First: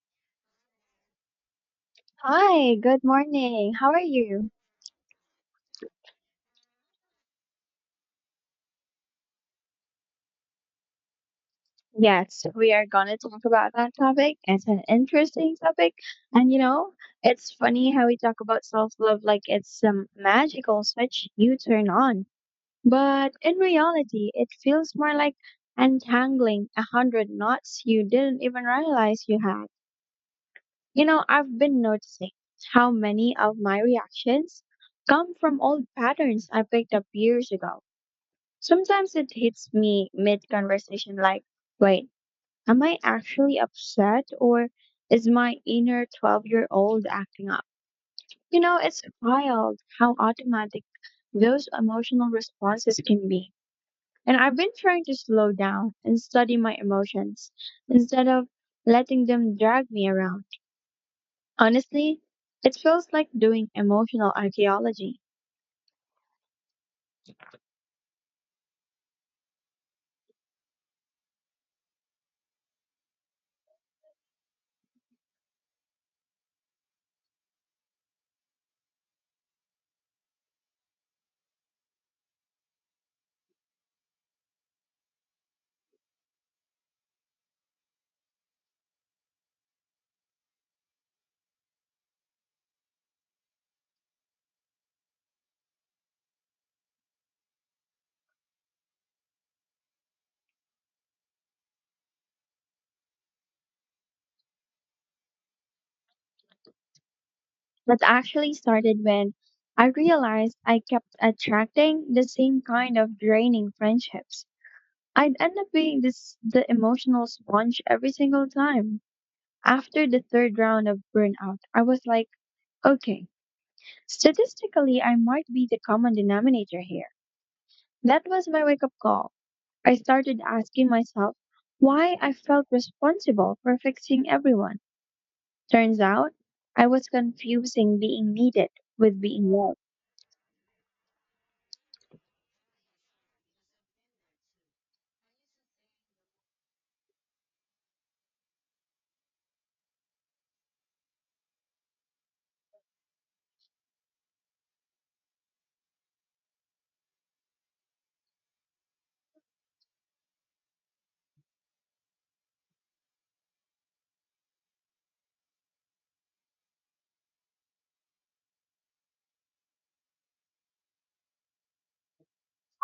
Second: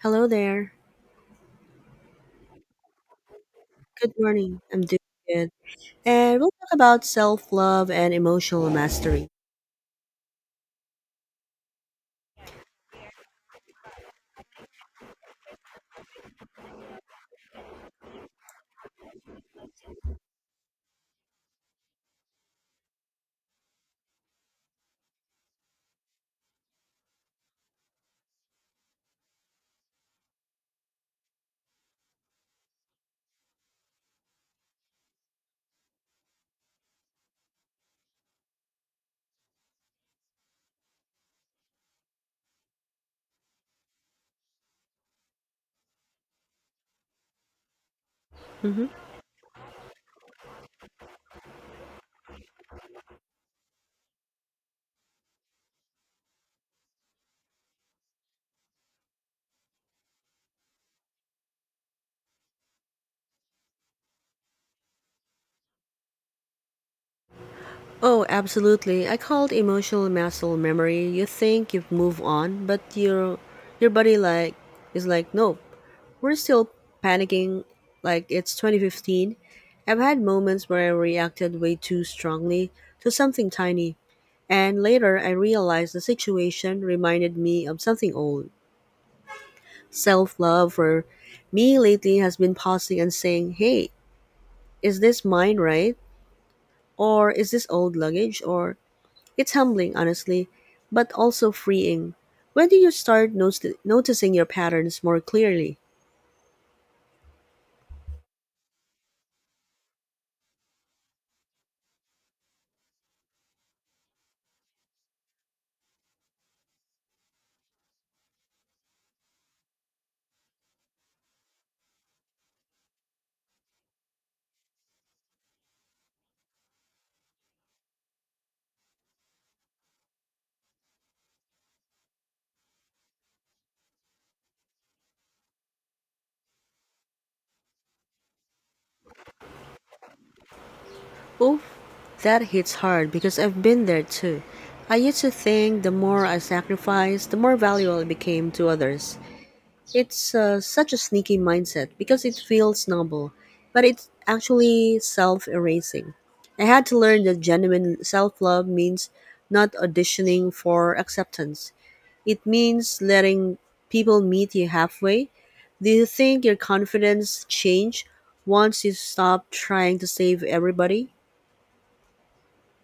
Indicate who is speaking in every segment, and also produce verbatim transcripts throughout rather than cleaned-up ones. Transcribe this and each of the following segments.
Speaker 1: Hello there.
Speaker 2: Hi, good morning. How are
Speaker 1: Good
Speaker 2: you?
Speaker 1: morning. I'm doing good. And we'll talk about self love and emotional mastery.
Speaker 2: Yes, we are going to talk about that topic. It's an interesting topic. And you know, it's funny how we talk about self-love like it's some magical switch you turn on. But in reality, it feels more like untangling a hundred knots you didn't even realize you had. You know, I've been noticing how many of my reactions come from old patterns I picked up years ago. Sometimes it hits me mid conversation like, wait, am I actually upset or is my inner twelve year old acting up? You know,
Speaker 1: hmm
Speaker 2: it's wild how automatic those emotional responses can be. And I've been trying to slow down and study my emotions instead of letting them drag me around. Honestly, it feels like doing emotional archaeology.
Speaker 1: Oh, absolutely. I called emotional muscle memory. You think you've moved on, but your your body like is like, nope, we're still panicking like it's twenty fifteen. I've had moments where I reacted way too strongly to something tiny, and later I realized the situation reminded me of something old. Self love for me lately has been pausing and saying, hey, is this mine, right? Or is this old luggage? Or it's humbling, honestly, but also freeing. When do you start noti- noticing your patterns more clearly?
Speaker 2: That actually started when I realized I kept attracting the same kind of draining friendships. I'd end up being this the emotional sponge every single time. After the third round of burnout, I was like, okay, statistically I might be the common denominator here. That was my wake up call. I started asking myself why I felt responsible for fixing everyone. Turns out I was confusing being needed with being loved.
Speaker 1: Oof, that hits hard because I've been there too. I used to think the more I sacrificed, the more valuable I became to others. It's uh, such a sneaky mindset because it feels noble, but it's actually self erasing. I had to learn that genuine self love means not auditioning for acceptance, it means letting people meet you halfway. Do you think your confidence changed once you stop trying to save everybody?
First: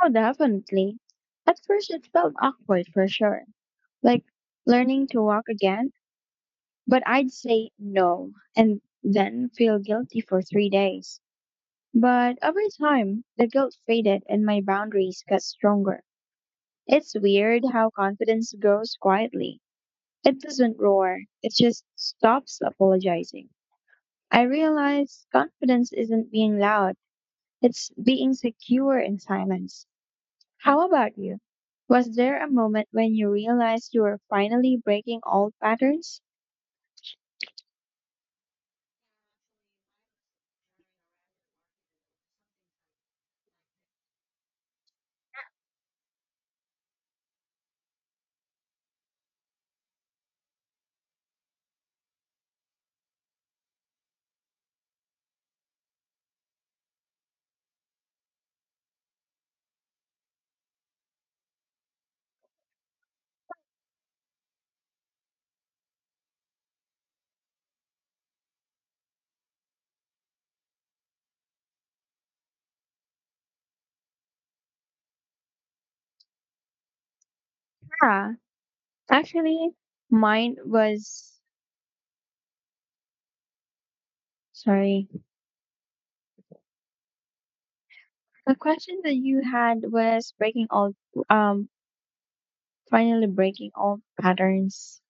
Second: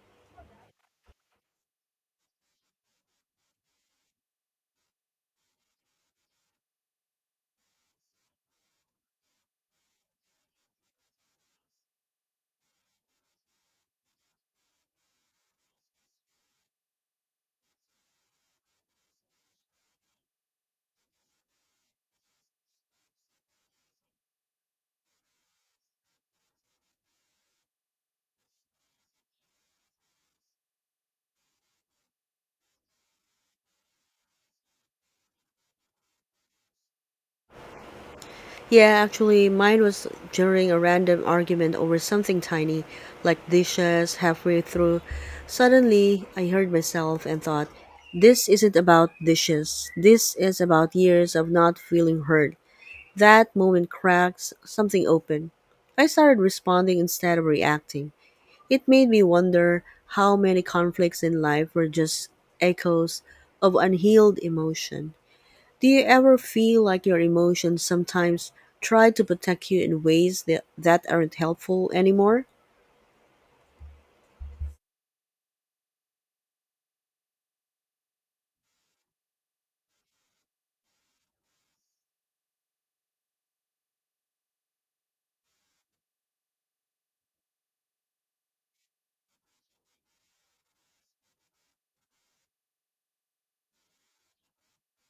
Speaker 2: Oh, definitely. At first, it felt awkward for sure, like learning to walk again, but I'd say no and then feel guilty for three days. But over time, the guilt faded and my boundaries got stronger. It's weird how confidence grows quietly. It doesn't roar, it just stops apologizing. I realized confidence isn't being loud, it's being secure in silence. How about you? Was there a moment when you realized you were finally breaking old patterns?
Speaker 1: Yeah, actually, mine was during a random argument over something tiny, like dishes, halfway through. Suddenly, I heard myself and thought, this isn't about dishes. This is about years of not feeling heard. That moment cracks something open. I started responding instead of reacting. It made me wonder how many conflicts in life were just echoes of unhealed emotion. Do you ever feel like your emotions sometimes try to protect you in ways that, that aren't helpful anymore?
Speaker 2: Yeah, actually, mine was sorry. The question that you had was breaking old, um, finally breaking old patterns.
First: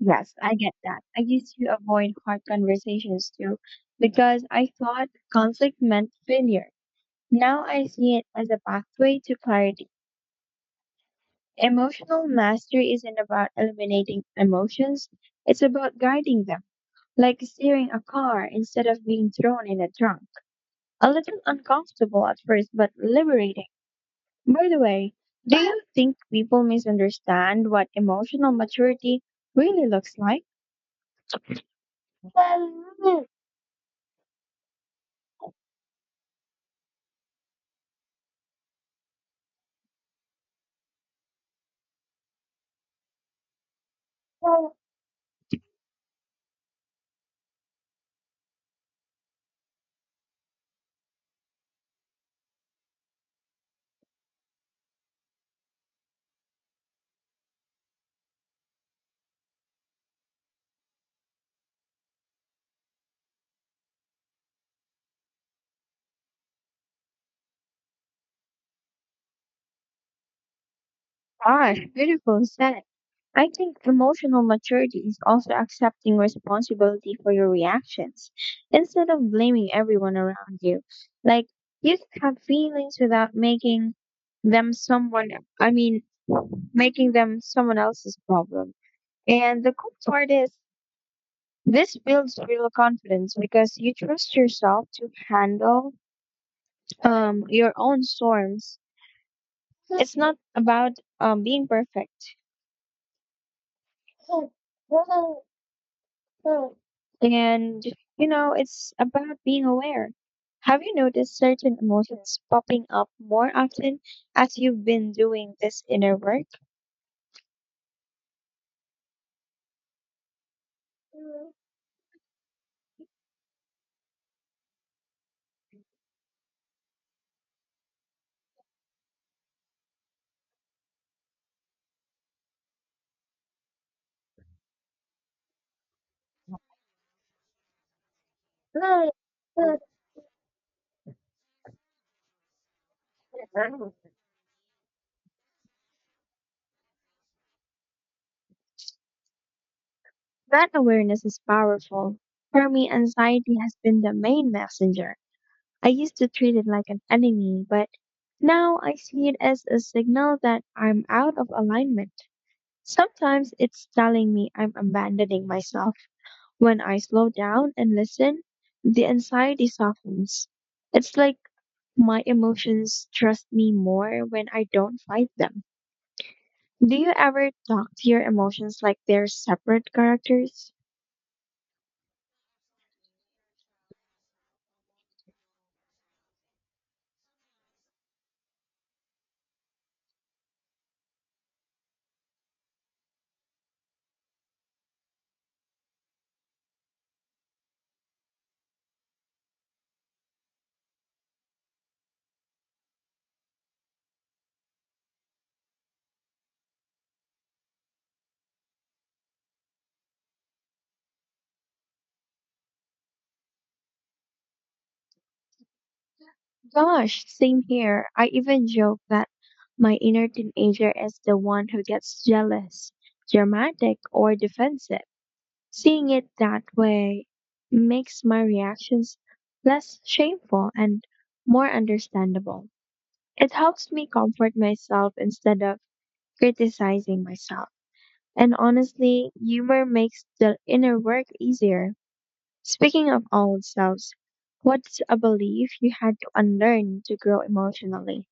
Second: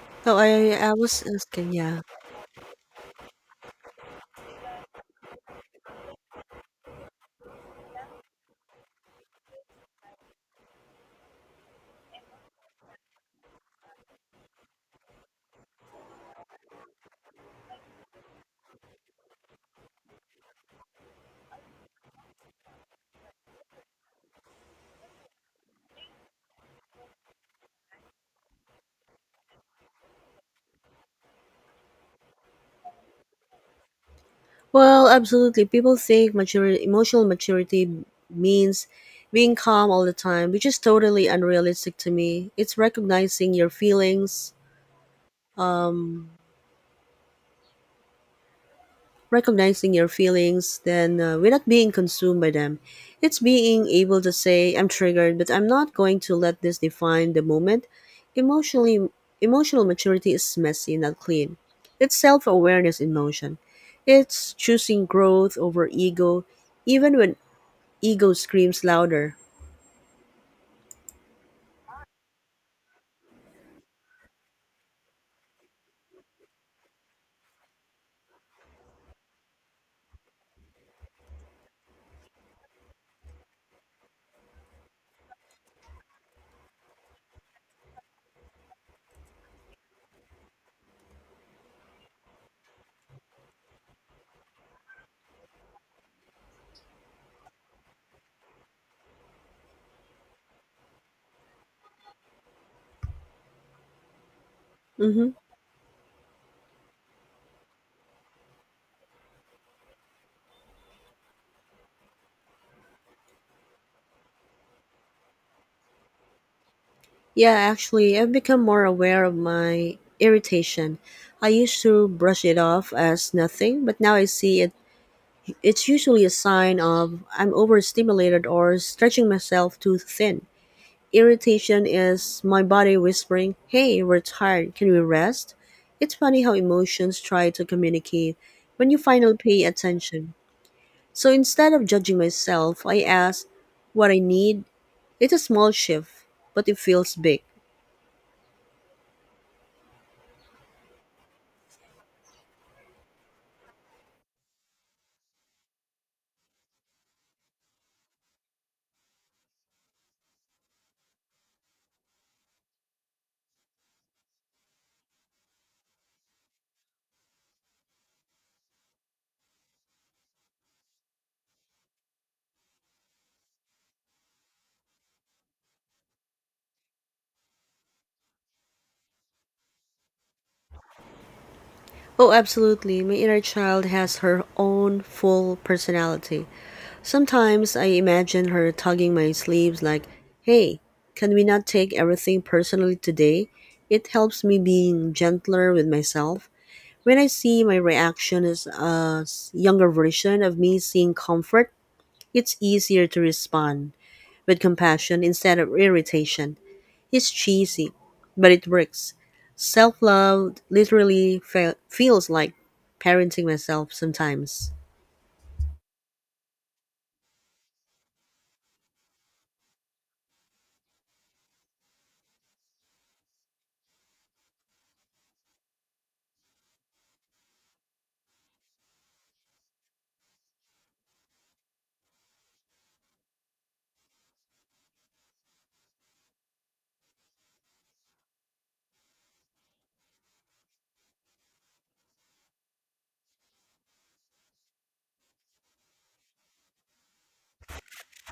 Speaker 2: Yes,
Speaker 1: So
Speaker 2: I
Speaker 1: I,
Speaker 2: get
Speaker 1: I
Speaker 2: that. I
Speaker 1: was
Speaker 2: used
Speaker 1: asking,
Speaker 2: to
Speaker 1: yeah.
Speaker 2: avoid hard conversations too because I thought conflict meant failure. Now I see it as a pathway to clarity. Emotional mastery isn't about eliminating emotions, it's about guiding them, like steering a car instead of being thrown in a trunk. A little uncomfortable at first, but liberating. By the way, do you think people misunderstand what emotional maturity really looks like?
Speaker 1: Well, absolutely. People think maturity, emotional maturity means being calm all the time, which is totally unrealistic to me. It's recognizing your feelings, um, recognizing your feelings, then uh, we're not being consumed by them. It's being able to say, I'm triggered, but I'm not going to let this define the moment. Emotionally, emotional maturity is messy, not clean. It's self awareness in motion. It's choosing growth over ego, even when ego screams louder.
Speaker 2: Gosh, beautiful said. I think emotional maturity is also accepting responsibility for your reactions instead of blaming everyone around you. Like, you can have feelings without making them someone, I mean, making them someone else's problem. And the cool part is, this builds real confidence because you trust yourself to handle um, your own storms. It's not about um, being perfect.
Speaker 1: Mm-hmm.
Speaker 2: Mm. And, you know, it's about being aware. Have you noticed certain emotions popping up more often as you've been doing this inner work?
Speaker 1: Yeah, actually, I've become more aware of my irritation. I
Speaker 2: Mm.
Speaker 1: used to brush it off as nothing, but now I see it. It's usually a sign of I'm overstimulated or stretching myself too thin. Irritation is my body whispering, hey, we're tired, can we rest? It's funny how emotions try to communicate when you finally pay attention. So instead of judging myself, I ask
Speaker 2: Mm.
Speaker 1: what I need. It's a small shift, but it feels big.
Speaker 2: That awareness is powerful. For me, anxiety has been the main messenger. I used to treat it like an enemy, but now I see it as a signal that I'm out of alignment. Sometimes it's telling me I'm abandoning myself. When I slow down and listen, the anxiety softens. It's like my emotions trust me more when I don't fight them. Do you ever talk to your emotions like they're separate characters?
Speaker 1: Oh, absolutely. My inner child has her own full personality. Sometimes I imagine her tugging my sleeves like, hey, can we not take everything personally today? It helps me being gentler with myself. When I see my reaction as a s- younger version of me seeing comfort, it's easier to respond with compassion instead of irritation. It's cheesy, but it works. Self love literally fe- feels like parenting myself sometimes.
Speaker 2: Gosh, same here. I even joke that my inner teenager is the one who gets jealous, dramatic, or defensive. Seeing it that way makes my reactions less shameful and more understandable. It helps me comfort myself instead of criticizing myself. And honestly, humor makes the inner work easier. Speaking of old selves, what's a belief you had to unlearn to grow emotionally?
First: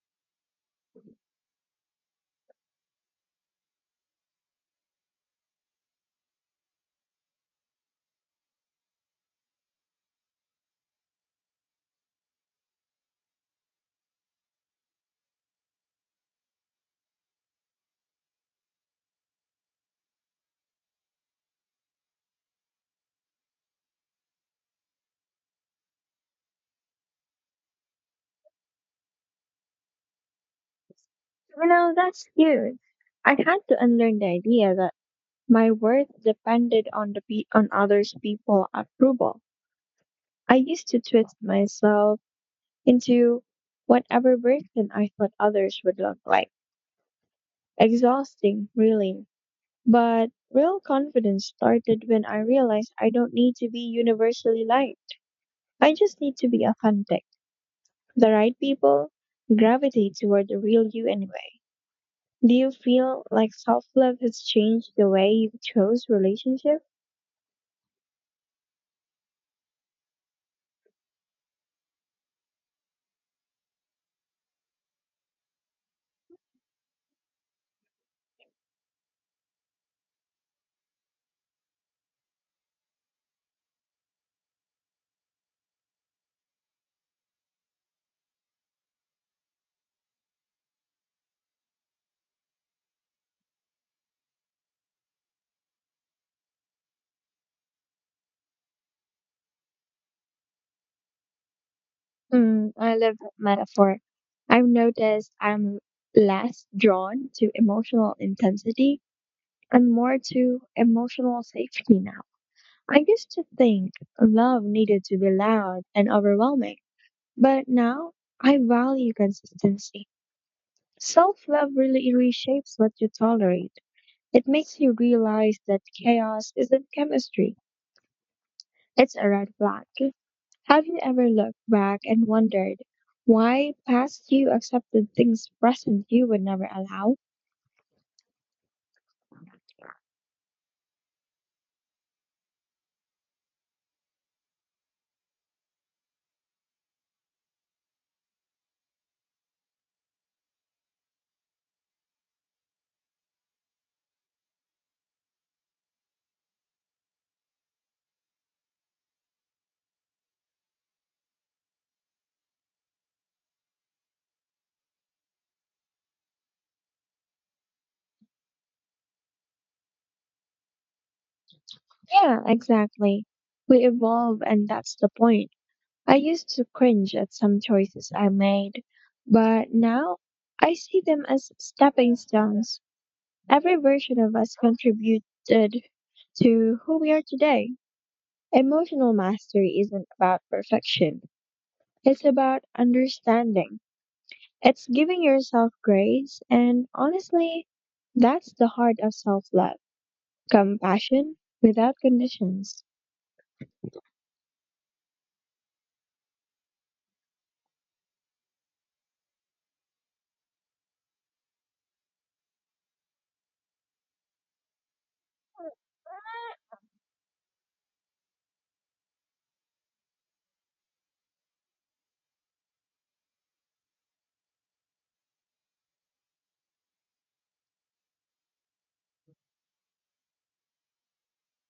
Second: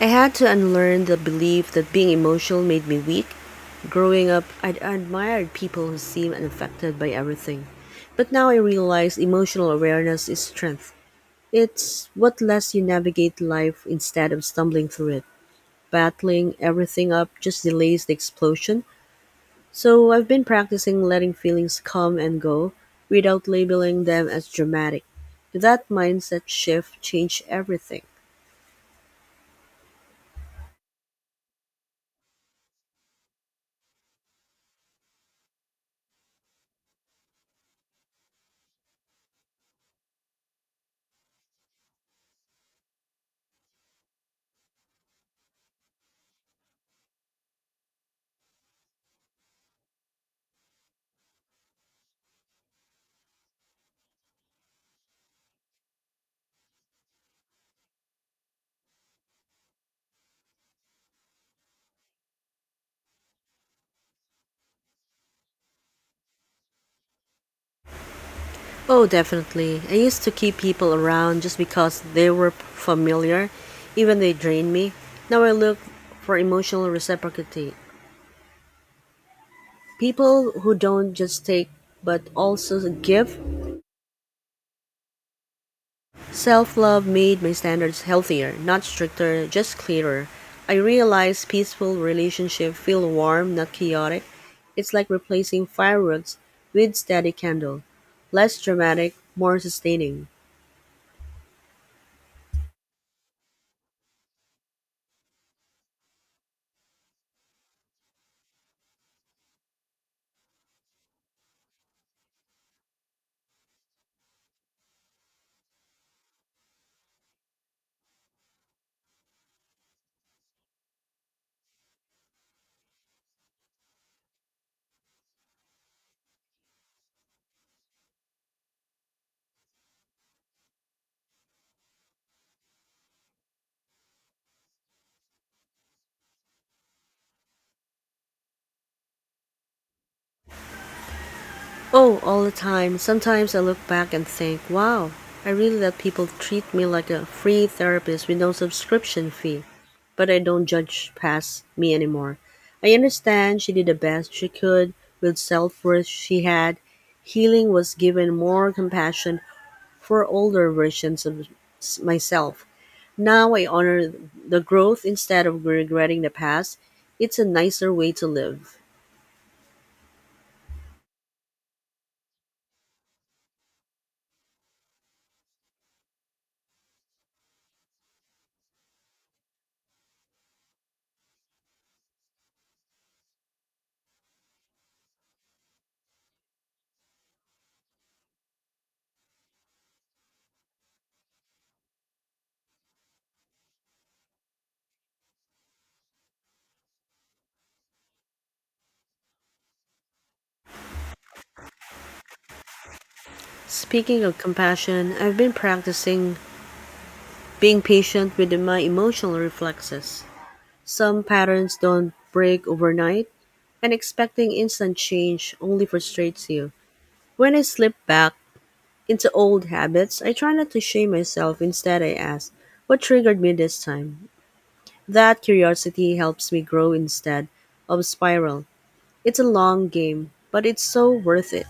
Speaker 1: I had to unlearn the belief that being emotional made me weak. Growing up, I'd admired people who seemed unaffected by everything. But now I realize emotional awareness is strength. It's what lets you navigate life instead of stumbling through it. Battling everything up just delays the explosion. So I've been practicing letting feelings come and go without labeling them as dramatic. That mindset shift changed everything.
Speaker 2: You know, that's huge. I had to unlearn the idea that my worth depended on the pe- on others people approval. I used to twist myself into whatever version I thought others would look like. Exhausting, really. But real confidence started when I realized I don't need to be universally liked. I just need to be authentic. The right people gravitate toward the real you anyway. Do you feel like self love has changed the way you chose relationship?
Speaker 1: Oh, definitely. I used to keep people around just because they were p- familiar, even they drained me. Now I look for emotional reciprocity. People who don't just take but also give. Self love made my standards healthier, not stricter, just clearer. I realize peaceful relationships feel warm, not chaotic. It's like replacing fireworks with steady candle. Less dramatic, more sustaining.
Speaker 2: Mm, I love that metaphor. I've noticed I'm less drawn to emotional intensity and more to emotional safety now. I used to think love needed to be loud and overwhelming, but now I value consistency. Self love really reshapes what you tolerate. It makes you realize that chaos isn't chemistry, it's a red flag. Have you ever looked back and wondered why past you accepted things present you would never allow?
Speaker 1: Oh, all the time. Sometimes I look back and think, wow, I really let people treat me like a free therapist with no subscription fee, but I don't judge past me anymore. I understand she did the best she could with self worth she had. Healing was given more compassion for older versions of s- myself. Now I honor the growth instead of regretting the past. It's a nicer way to live.
Speaker 2: Yeah, exactly. We evolve, and that's the point. I used to cringe at some choices I made, but now I see them as stepping stones. Every version of us contributed to who we are today. Emotional mastery isn't about perfection, it's about understanding. It's giving yourself grace, and honestly, that's the heart of self love compassion without conditions.
Speaker 1: Speaking of compassion, I've been practicing being patient with my emotional reflexes. Some patterns don't break overnight, and expecting instant change only frustrates you. When I slip back into old habits, I try not to shame myself. Instead, I ask, what triggered me this time? That curiosity helps me grow instead of spiral. It's a long game, but it's so worth it.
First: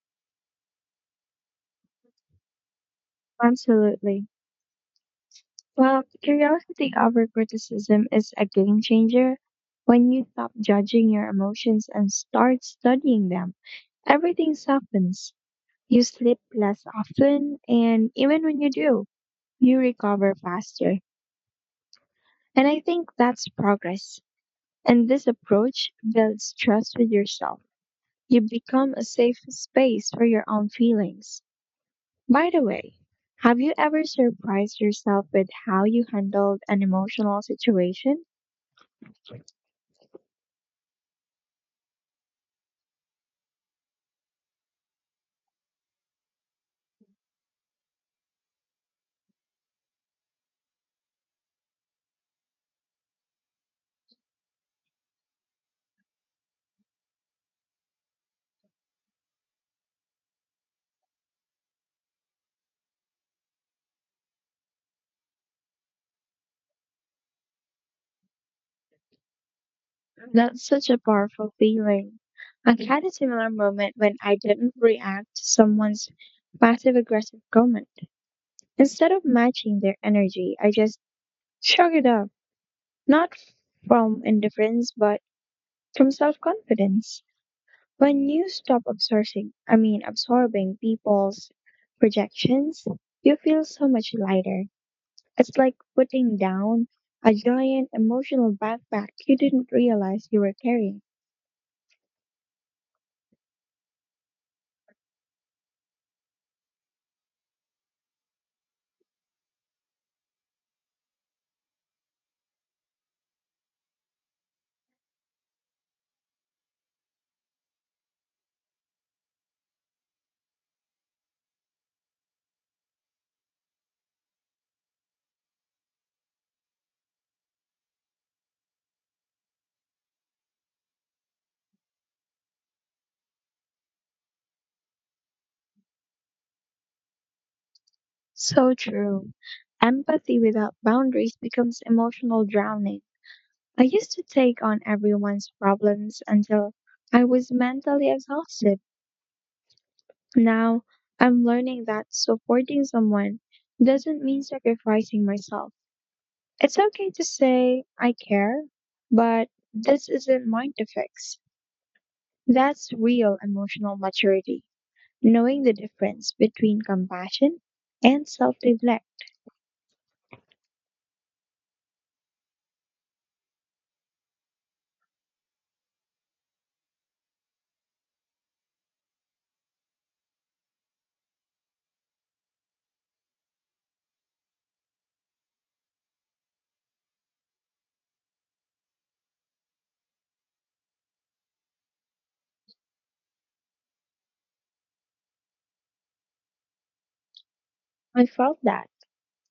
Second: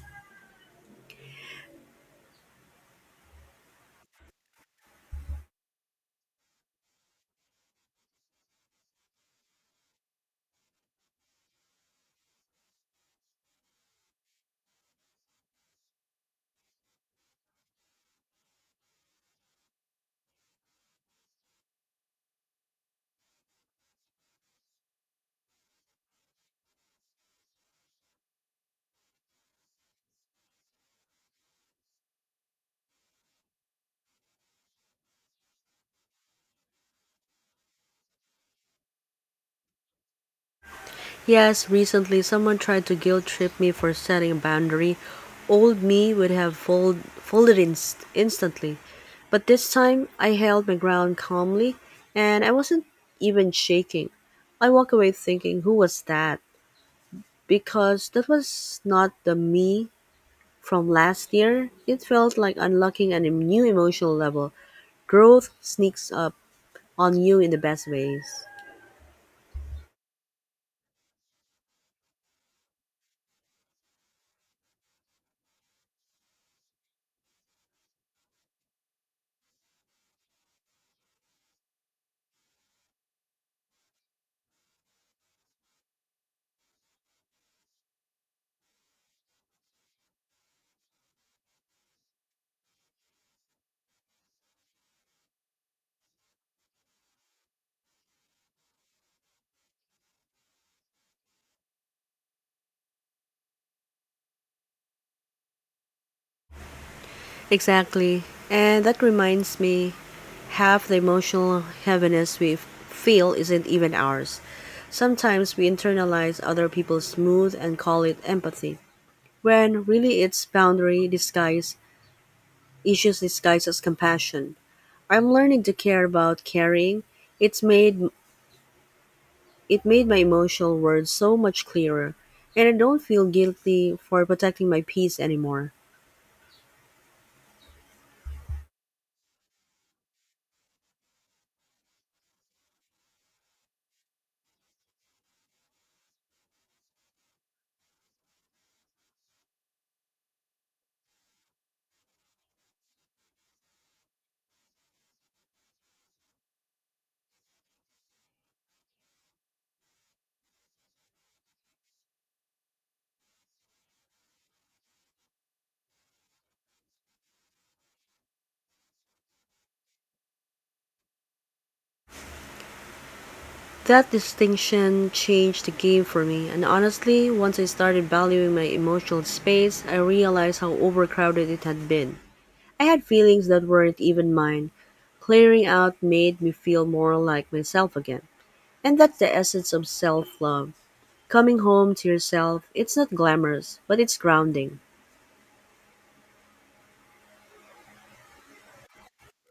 Speaker 2: Absolutely. Well, curiosity over criticism is a game changer. When you stop judging your emotions and start studying them, everything softens. You sleep less often, and even when you do, you recover faster. And I think that's progress. And this approach builds trust with yourself. You become a safe space for your own feelings. By the way, have you ever surprised yourself with how you handled an emotional situation?
Speaker 1: Yes, recently someone tried to guilt trip me for setting a boundary. Old me would have fold, folded inst- instantly. But this time I held my ground calmly and I wasn't even shaking. I walk away thinking, who was that? Because that was not the me from last year. It felt like unlocking a new emotional level. Growth sneaks up on you in the best ways.
Speaker 2: That's such a powerful feeling. I had a similar moment when I didn't react to someone's passive aggressive comment. Instead of matching their energy, I just shrug it up, not from indifference, but from self confidence. When you stop absorbing, I mean, absorbing people's projections, you feel so much lighter. It's like putting down a giant emotional backpack you didn't realize you were carrying.
Speaker 1: Exactly. And that reminds me, half the emotional heaviness we f- feel isn't even ours. Sometimes we internalize other people's smooth and call it empathy, when really it's boundary disguise, issues disguised as compassion. I'm learning to care about caring. It's made it made my emotional words so much clearer, and I don't feel guilty for protecting my peace anymore.
Speaker 2: So true. Empathy without boundaries becomes emotional drowning. I used to take on everyone's problems until I was mentally exhausted. Now, I'm learning that supporting someone doesn't mean sacrificing myself. It's okay to say, I care, but this isn't mine to fix. That's real emotional maturity. Knowing the difference between compassion and self neglect.
Speaker 1: That distinction changed the game for me, and honestly, once I started valuing my emotional space, I realized how overcrowded it had been. I had feelings that weren't even mine. Clearing out made me feel more like myself again. And that's the essence of self love. Coming home to yourself, it's not glamorous, but it's grounding.
Speaker 2: I felt that.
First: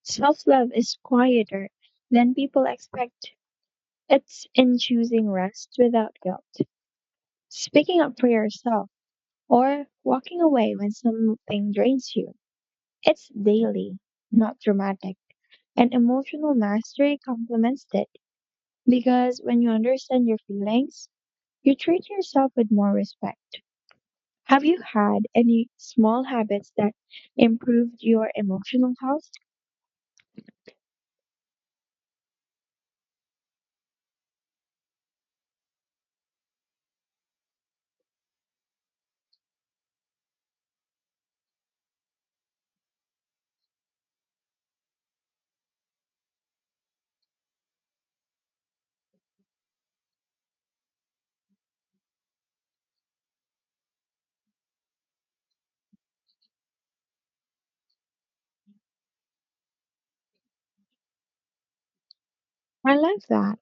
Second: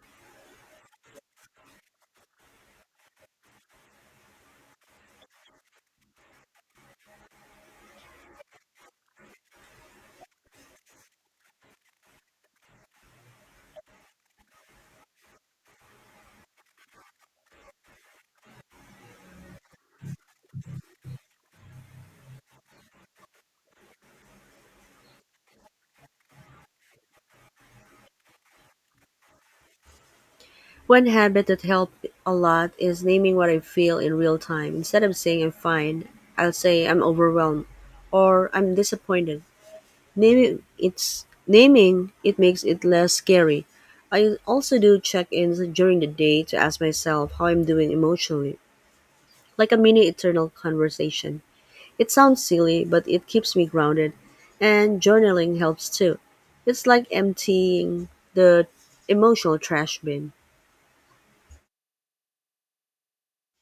Speaker 2: Self love is quieter than people expect. It's in choosing rest without guilt, speaking up for yourself, or walking away when something drains you. It's daily, not dramatic. And emotional mastery complements it because when you understand your feelings, you treat yourself with more respect. Have you had any small habits that improved your emotional health?
Speaker 1: One habit that helped a lot is naming what I feel in real time. Instead of saying I'm fine, I'll say I'm overwhelmed or I'm disappointed. Naming it's naming it makes it less scary. I also do check-ins during the day to ask myself how I'm doing emotionally, like a mini eternal conversation. It sounds silly, but it keeps me grounded, and journaling helps too. It's like emptying the emotional trash bin.
Speaker 2: I love that.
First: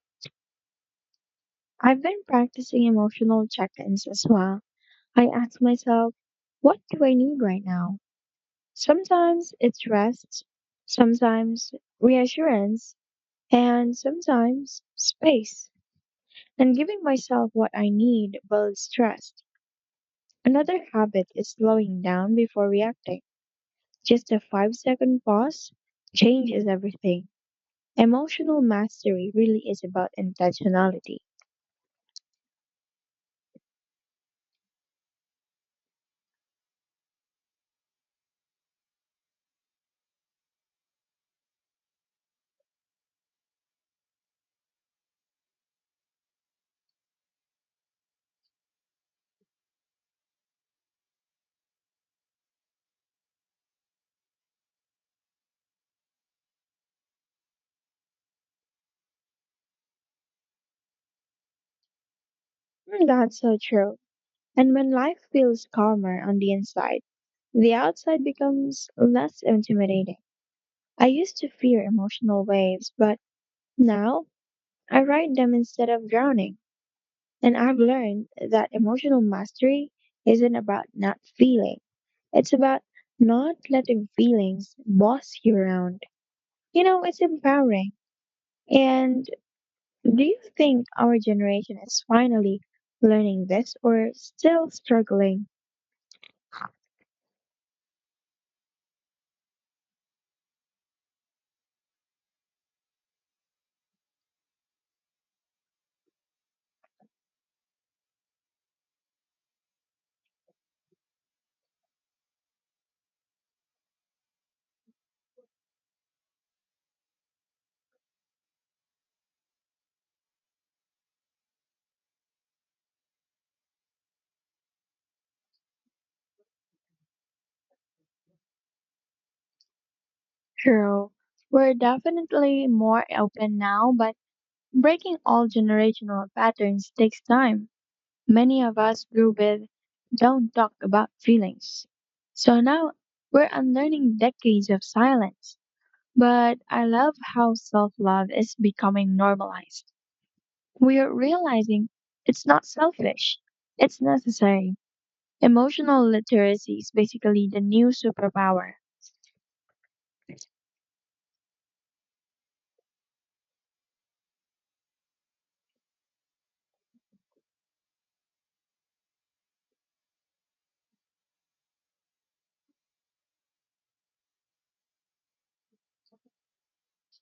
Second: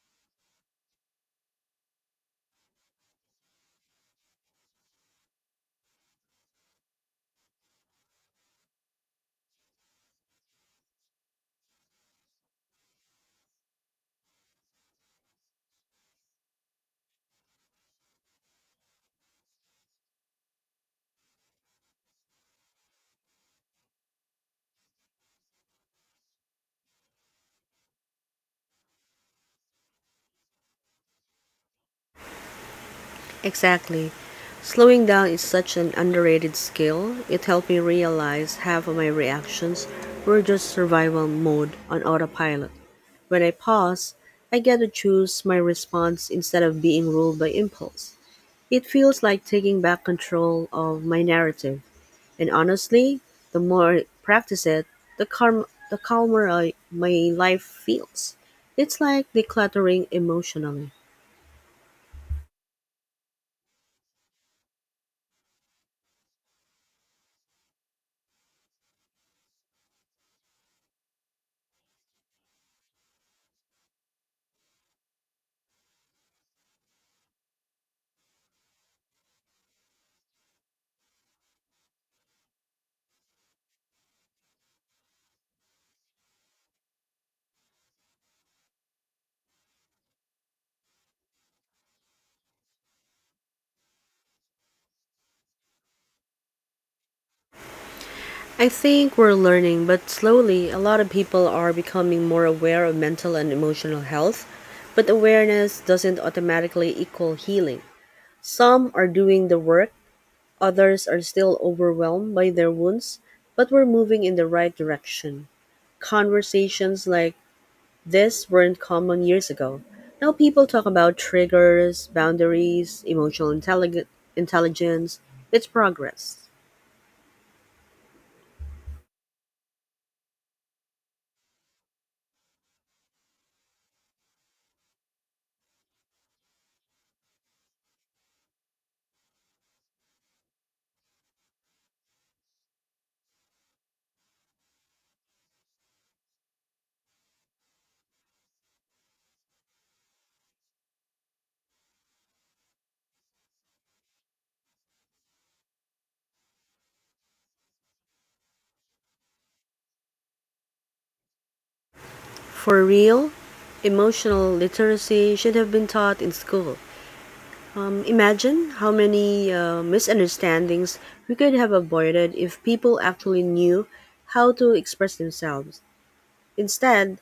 Speaker 2: I've been practicing emotional check ins as well. I ask myself, what do I need right now? Sometimes it's rest, sometimes reassurance, and sometimes space. And giving myself what I need builds trust. Another habit is slowing down before reacting. Just a five second pause changes everything. Emotional mastery really is about intentionality.
Speaker 1: Exactly. Slowing down is such an underrated skill. It helped me realize half of my reactions were just survival mode on autopilot. When I pause, I get to choose my response instead of being ruled by impulse. It feels like taking back control of my narrative. And honestly, the more I practice it, the, calm, the calmer I, my life feels. It's like decluttering emotionally.
Speaker 2: Mm, that's so true. And when life feels calmer on the inside, the outside becomes less intimidating. I used to fear emotional waves, but now I ride them instead of drowning. And I've learned that emotional mastery isn't about not feeling. It's about not letting feelings boss you around. You know, it's empowering. And do you think our generation is finally learning this or still struggling?
Speaker 1: I think we're learning, but slowly, a lot of people are becoming more aware of mental and emotional health. But awareness doesn't automatically equal healing. Some are doing the work, others are still overwhelmed by their wounds, but we're moving in the right direction. Conversations like this weren't common years ago. Now people talk about triggers, boundaries, emotional intellig- intelligence. It's progress.
Speaker 2: Girl, we're definitely more open now, but breaking all generational patterns takes time. Many of us grew with don't talk about feelings. So now we're unlearning decades of silence. But I love how self love is becoming normalized. We are realizing it's not selfish, it's necessary. Emotional literacy is basically the new superpower.
Speaker 1: For real, emotional literacy should have been taught in school. Um, imagine how many uh, misunderstandings we could have avoided if people actually knew how to express themselves. Instead,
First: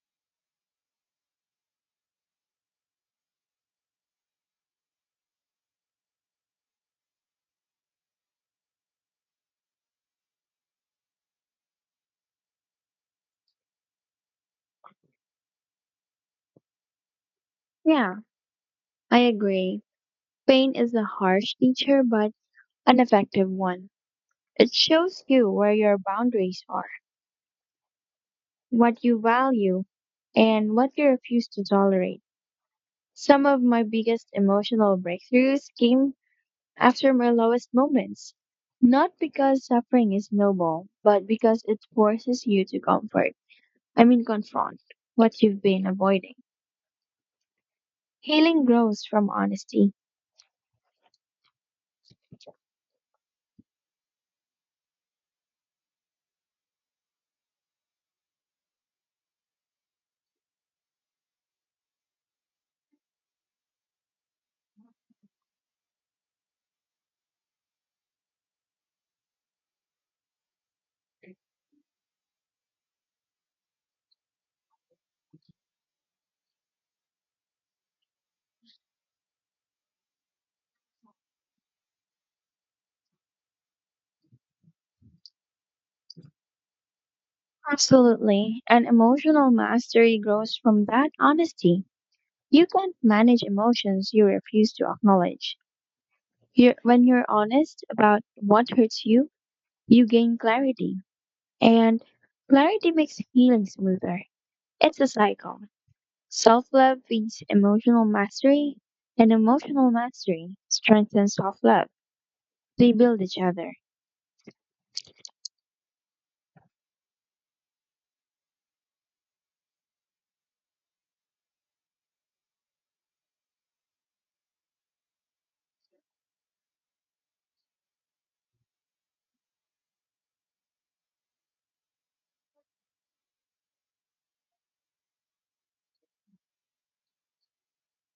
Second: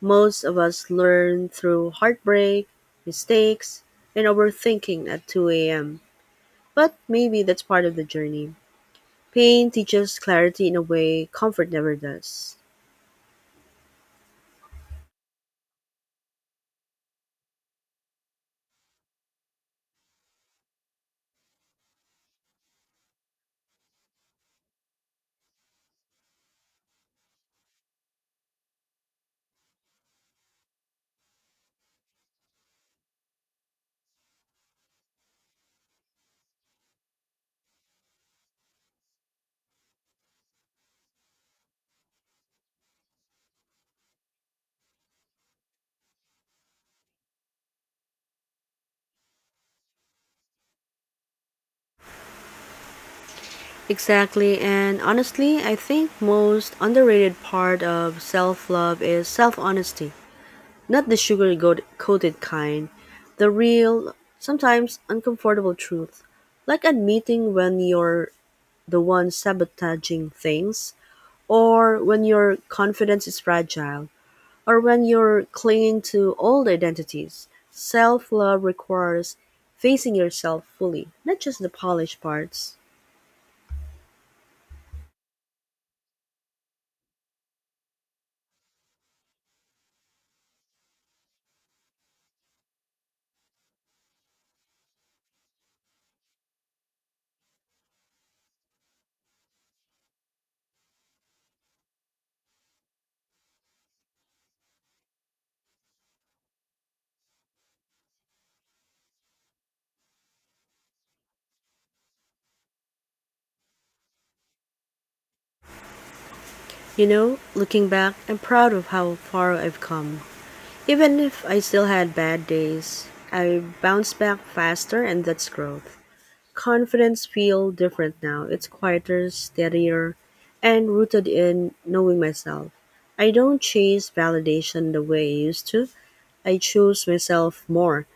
Speaker 1: most of us learn through heartbreak, mistakes, and overthinking at two a m. But maybe that's part of the journey. Pain teaches clarity in a way comfort never does.
Speaker 2: Yeah, I agree. Pain is a harsh teacher, but an effective one. It shows you where your boundaries are, what you value, and what you refuse to tolerate. Some of my biggest emotional breakthroughs came after my lowest moments. Not because suffering is noble, but because it forces you to comfort, I mean, confront what you've been avoiding. Healing grows from honesty.
Speaker 1: Exactly, and honestly, I think most underrated part of self-love is self-honesty. Not the sugar-coated kind, the real, sometimes uncomfortable truth. Like admitting when you're the one sabotaging things or when your confidence is fragile, or when you're clinging to old identities. Self love requires facing yourself fully, not just the polished parts.
Speaker 2: Absolutely. And emotional mastery grows from that honesty. You can't manage emotions you refuse to acknowledge. You when you're honest about what hurts you, you gain clarity, and clarity makes healing smoother. It's a cycle. Self love feeds emotional mastery, and emotional mastery strengthens self love. They build each other.
Speaker 1: You know, looking back, I'm proud of how far I've come. Even if I still had bad days, I bounced back faster, and that's growth. Confidence feels different now. It's quieter, steadier, and rooted in knowing myself. I don't chase validation the way I used to. I choose myself more.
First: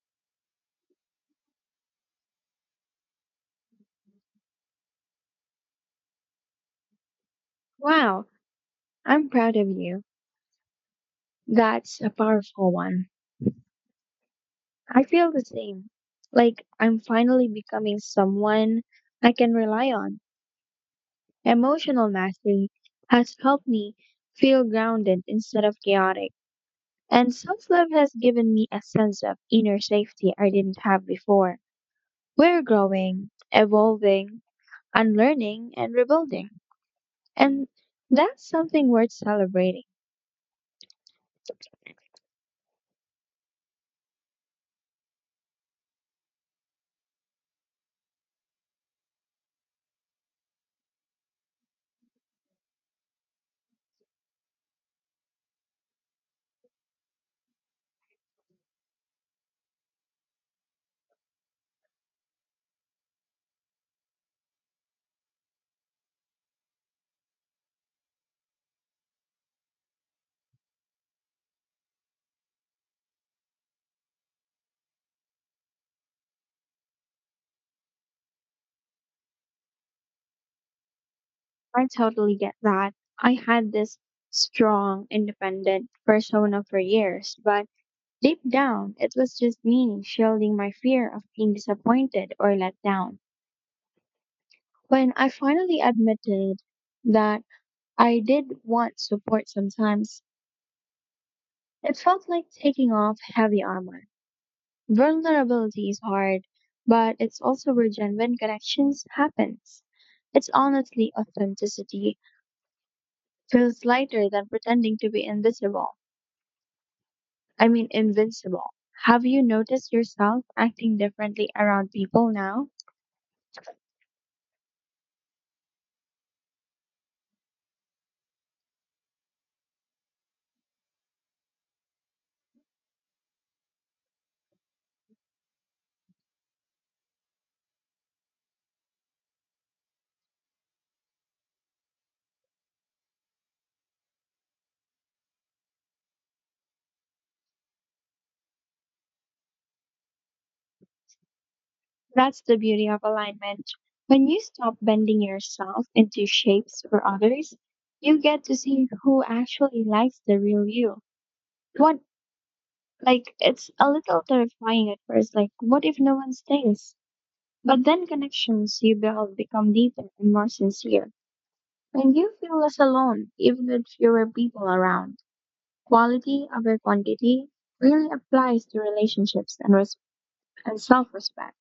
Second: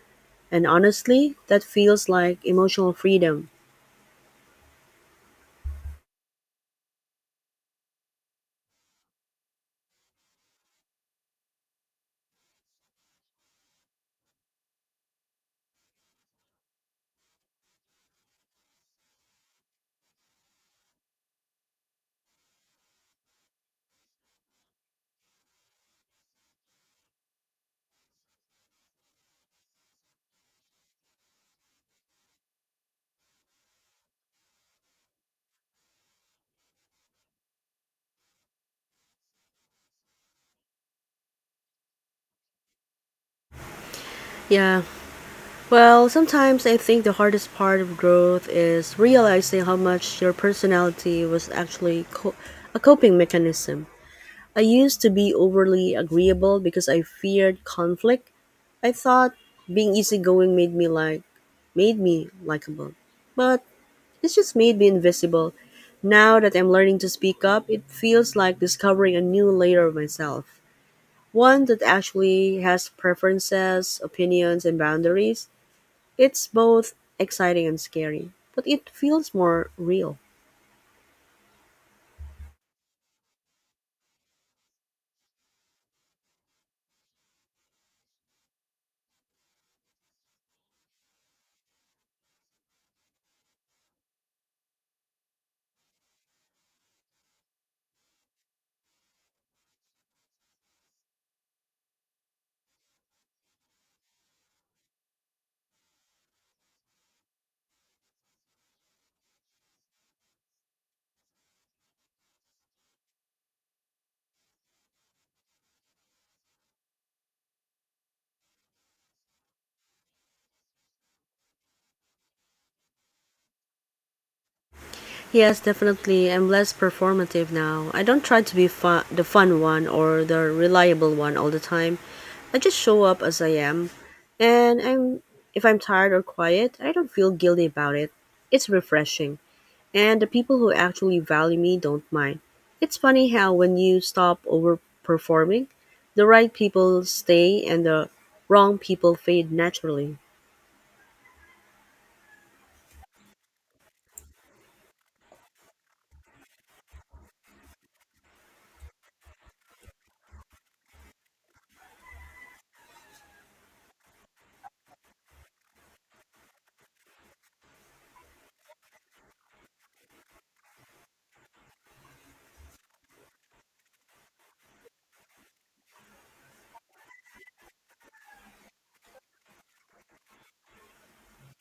Speaker 1: And honestly, that feels like emotional freedom.
Speaker 2: Wow, I'm proud of you. That's a powerful one. I feel the same. Like I'm finally becoming someone I can rely on. Emotional mastery has helped me feel grounded instead of chaotic. And self love has given me a sense of inner safety I didn't have before. We're growing, evolving, unlearning, and rebuilding. And that's something worth celebrating.
Speaker 1: Yeah. Well, sometimes I think the hardest part of growth is realizing how much your personality was actually co- a coping mechanism. I used to be overly agreeable because I feared conflict. I thought being easygoing made me like made me likable. But it just made me invisible. Now that I'm learning to speak up, it feels like discovering a new layer of myself, one that actually has preferences, opinions, and boundaries. It's both exciting and scary, but it feels more real.
Speaker 2: I totally get that. I had this strong, independent persona for years, but deep down, it was just me shielding my fear of being disappointed or let down. When I finally admitted that I did want support sometimes, it felt like taking off heavy armor. Vulnerability is hard, but it's also where genuine connections happens. It's honestly authenticity feels lighter than pretending to be invisible. I mean invincible. Have you noticed yourself acting differently around people now?
Speaker 1: Yes, definitely. I'm less performative now. I don't try to be fun, the fun one or the reliable one all the time. I just show up as I am, and I'm if I'm tired or quiet, I don't feel guilty about it. It's refreshing. And the people who actually value me don't mind. It's funny how when you stop overperforming, the right people stay and the wrong people fade naturally.
Speaker 2: That's the beauty of alignment. When you stop bending yourself into shapes for others, you get to see who actually likes the real you. What, like, it's a little terrifying at first. Like, what if no one stays? But then connections you build become deeper and more sincere. And you feel less alone, even with fewer people around. Quality over quantity really applies to relationships and, res- and self respect.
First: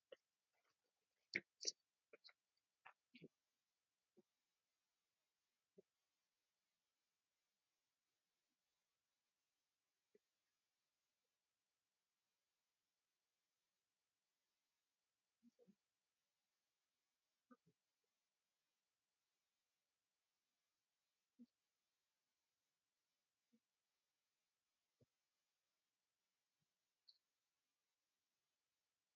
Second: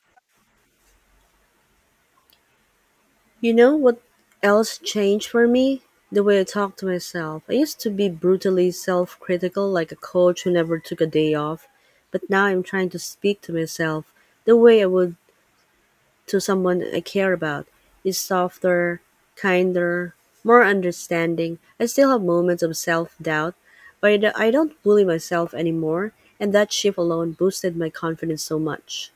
Speaker 1: You know what else changed for me? The way I talk to myself. I used to be brutally self critical, like a coach who never took a day off, but now I'm trying to speak to myself the way I would to someone I care about. Is softer, kinder, more understanding. I still have moments of self doubt, but I do- don't bully myself anymore, and that shift alone boosted my confidence so much.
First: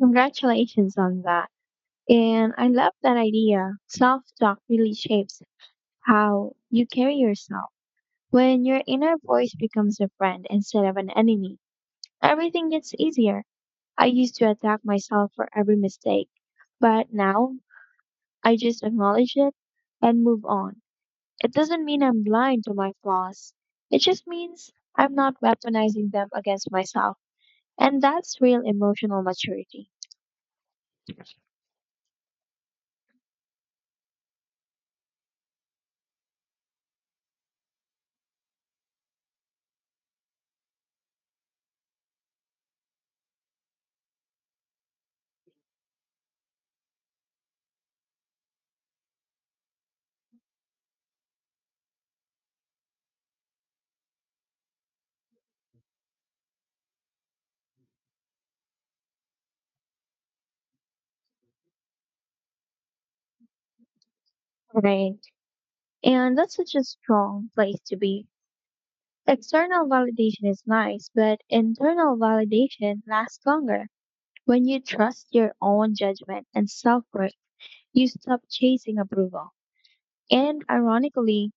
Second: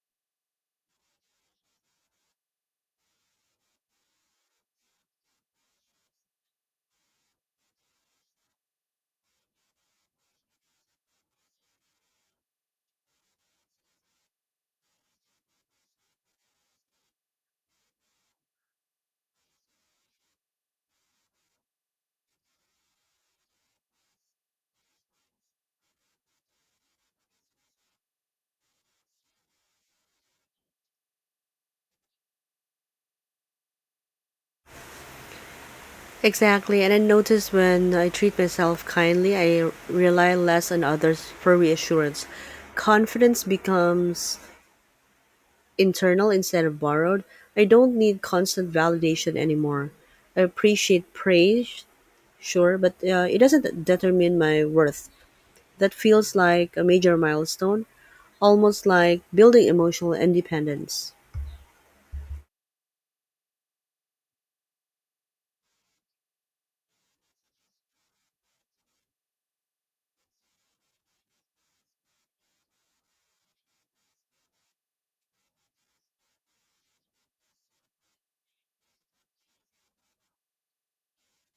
Speaker 2: Congratulations on that. And I love that idea. Self talk really shapes how you carry yourself. When your inner voice becomes a friend instead of an enemy, everything gets easier. I used to attack myself for every mistake, but now I just acknowledge it and move on. It doesn't mean I'm blind to my flaws. It just means I'm not weaponizing them against myself. And that's real emotional maturity.
Speaker 1: Exactly, and I notice when I treat myself kindly, I rely less on others for reassurance. Confidence becomes internal instead of borrowed. I don't need constant validation anymore. I appreciate praise sure, but uh, it doesn't determine my worth. That feels like a major milestone, almost like building emotional independence.
Speaker 2: Right. And that's such a strong place to be. External validation is nice, but internal validation lasts longer. When you trust your own judgment and self worth, you stop chasing approval. And ironically,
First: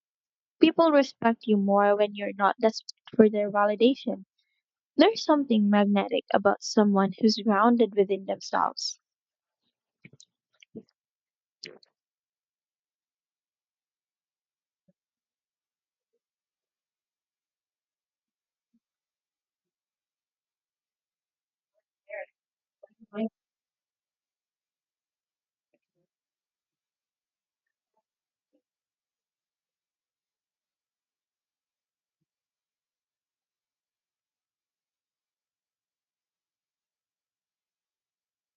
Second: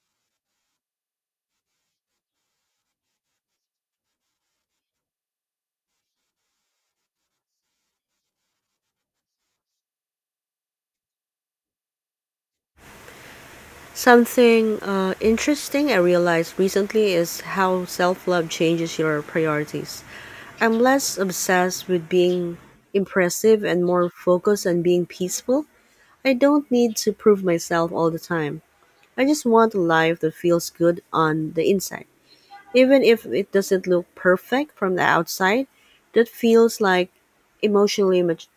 Speaker 2: people respect you more when you're not desperate for their validation. There's something magnetic about someone who's grounded within themselves.
Speaker 1: Something uh, interesting I realized recently is how self love changes your priorities. I'm less obsessed with being
Speaker 2: I
Speaker 1: impressive and more focused on being peaceful. I don't need to prove myself all the time. I just want a life that feels good on the inside. Even if it doesn't look perfect from the outside, that feels like emotionally mat-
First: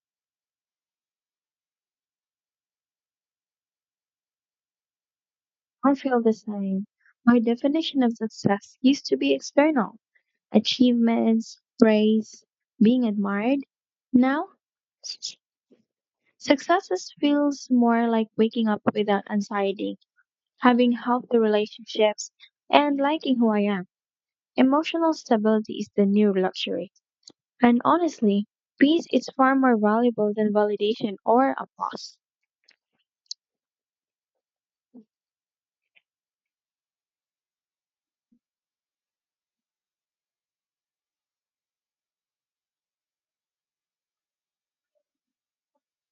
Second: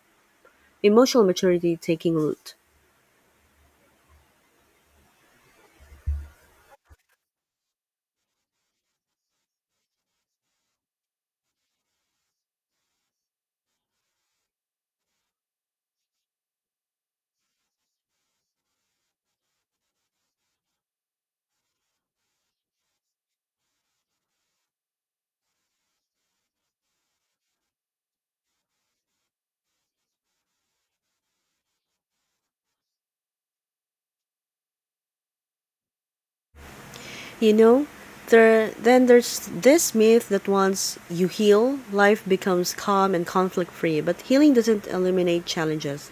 Speaker 1: emotional maturity taking root.
Speaker 2: don't feel the same. My definition of success used to be external achievements, praise, being admired. Now, s- success is- feels more like waking up without anxiety, having healthy relationships, and liking who I am. Emotional stability is the new luxury. And honestly, peace is far more valuable than validation or applause.
Speaker 1: You know, there then there's this myth that once you heal, life becomes calm and conflict free, but healing doesn't eliminate challenges.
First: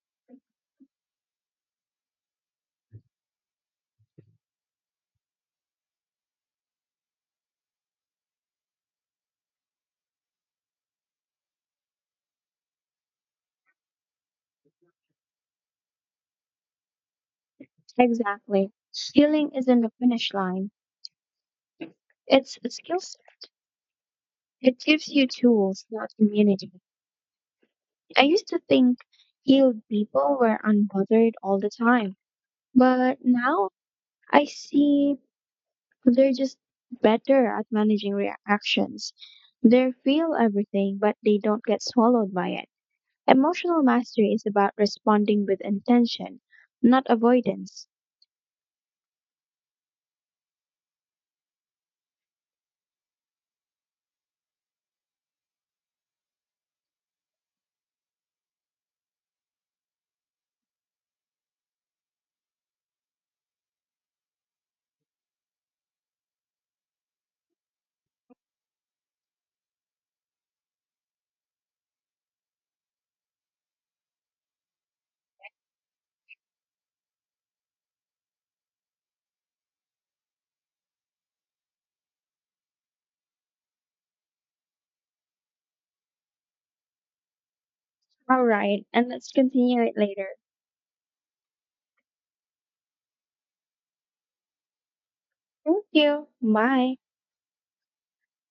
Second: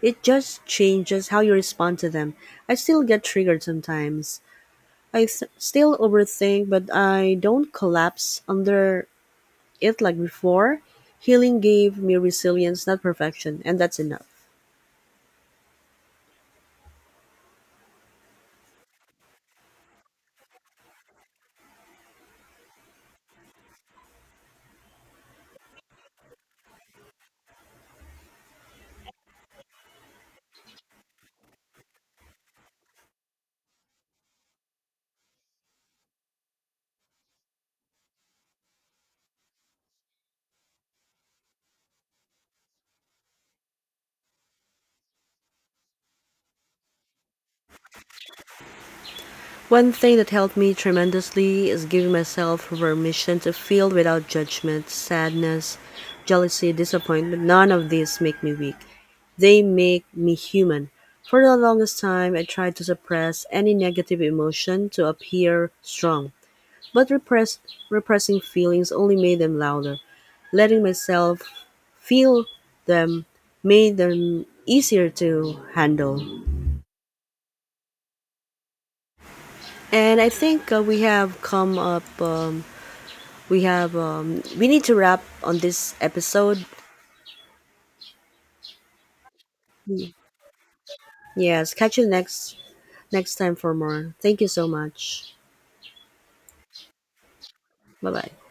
Speaker 1: It just changes how you respond to them. I still get triggered sometimes. I th- still overthink, but I don't collapse under it like before. Healing gave me resilience, not perfection, and that's enough.
Speaker 2: Exactly. Healing isn't a finish line, it's a skill set. It gives you tools, not immunity. I used to think healed people were unbothered all the time, but now I see they're just better at managing reactions. They feel everything, but they don't get swallowed by it. Emotional mastery is about responding with intention, not avoidance.
Speaker 1: One thing that helped me tremendously is giving myself permission to feel without judgment, sadness, jealousy, disappointment. None of these make me weak. They make me human. For the longest time, I tried to suppress any negative emotion to appear strong, but repress, repressing feelings only made them louder. Letting myself feel them made them easier to handle, and I think uh, we have come up um, we have um, we need to wrap on this episode.
Speaker 2: All right, and let's continue it later.
Speaker 1: Yes, catch you next next time for more. Thank you so much.
Speaker 2: Thank you. Bye.
Speaker 1: Bye bye.